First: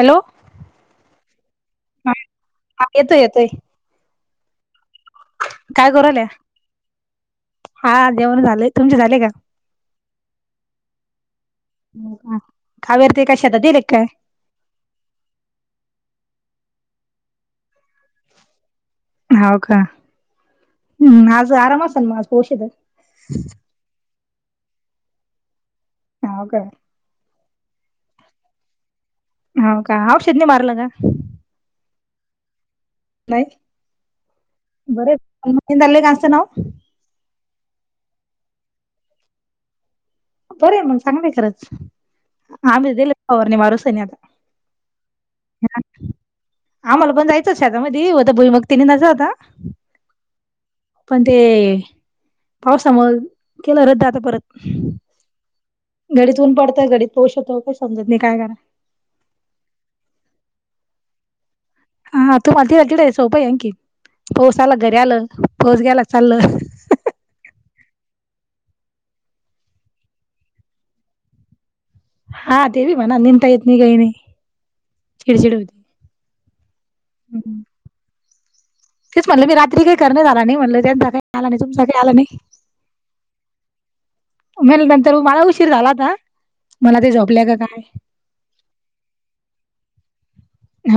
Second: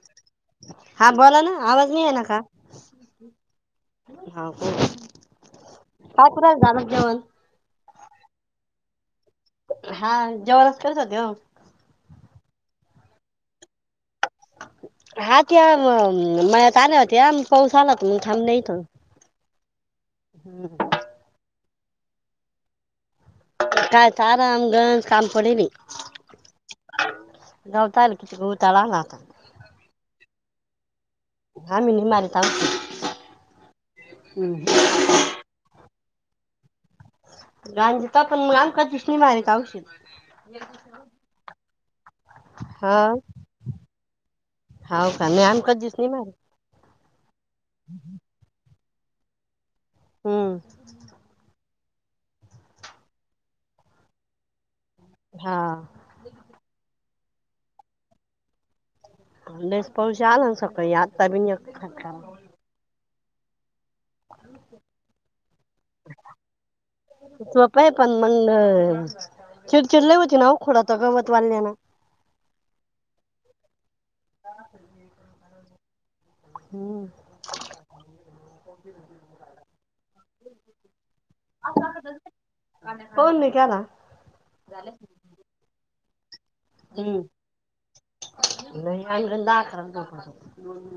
Hello हा बोला ना. आवाज नाही आला का? हा येतोय येतोय हा बोल. काय करूराल्या, हा जेवण झालंय तुमचे झाले का? हा जेवनच करत होते ओ. खाव्यान ते काय शेतात गेले का काय? [inaudible] हा ते मळ्यात आल्या होत्या, पाऊस आला त मग थांबल्या इथ. हाव का. हम्म ह. [unintelligible] हम्म आज आराम असण मग आज पाऊसेत? कायचा आराम गंज काम पडले. हाव काय गावतारयला कितीक उताळा आला आता. [inaudible] हाव का औषेध नाही मारलं का? आम्ही नाही मारीत औषध. नाही बर म पण म निदायला लई गाजते ना ओ. गांजीत पण म आम्ही कधीच नाही मारित औषध. बरंय मग चागलय खरंच. आम्ही हा दिली फवारणी मारून सनी आता. हाव का नाही आम कधीच नाही मारित आम्हाला पण जायचं होतं शेतामधी, होता भुई मुग ते निदायच होता. हम्म पण ते पावसामुळे केल रद्द आता परत. हा. घडीतऊ न पडतय घडीत पाऊस येतो काही समजत नाही काय करा लईच पाऊस आला ना सकाळी आता बि [unintelligible] तू म तिडे सोप आहे आणखी पाऊस आला घरी आलं पाऊस गेला चाल. सोप आहे पण मंग चिडचिड लई होती ना ओ खोडात गवत वाल्ल्याना. हा ते बी म्हणा निंता येत नाही काही नाही. [unintelligible] हिडचीड हो हम्म तेच म्हटलं मी रात्री काही करणे आला नाही म्हटलं त्याच काही आला नाही तुमचा काही आला नाही. हो निघा ना. म्हण नंतर मला उशीर झाला का मला ते हम्म झोपले का काय. नाही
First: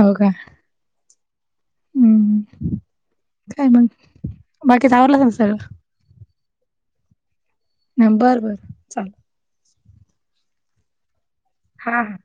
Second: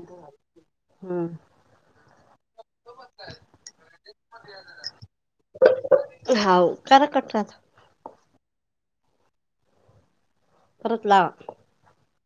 हो का हम्म हम्म काय मग, बाकी वरलंच ना सगळं? हा करा कट आता. बरं बरं चाल परत लावा. हा हां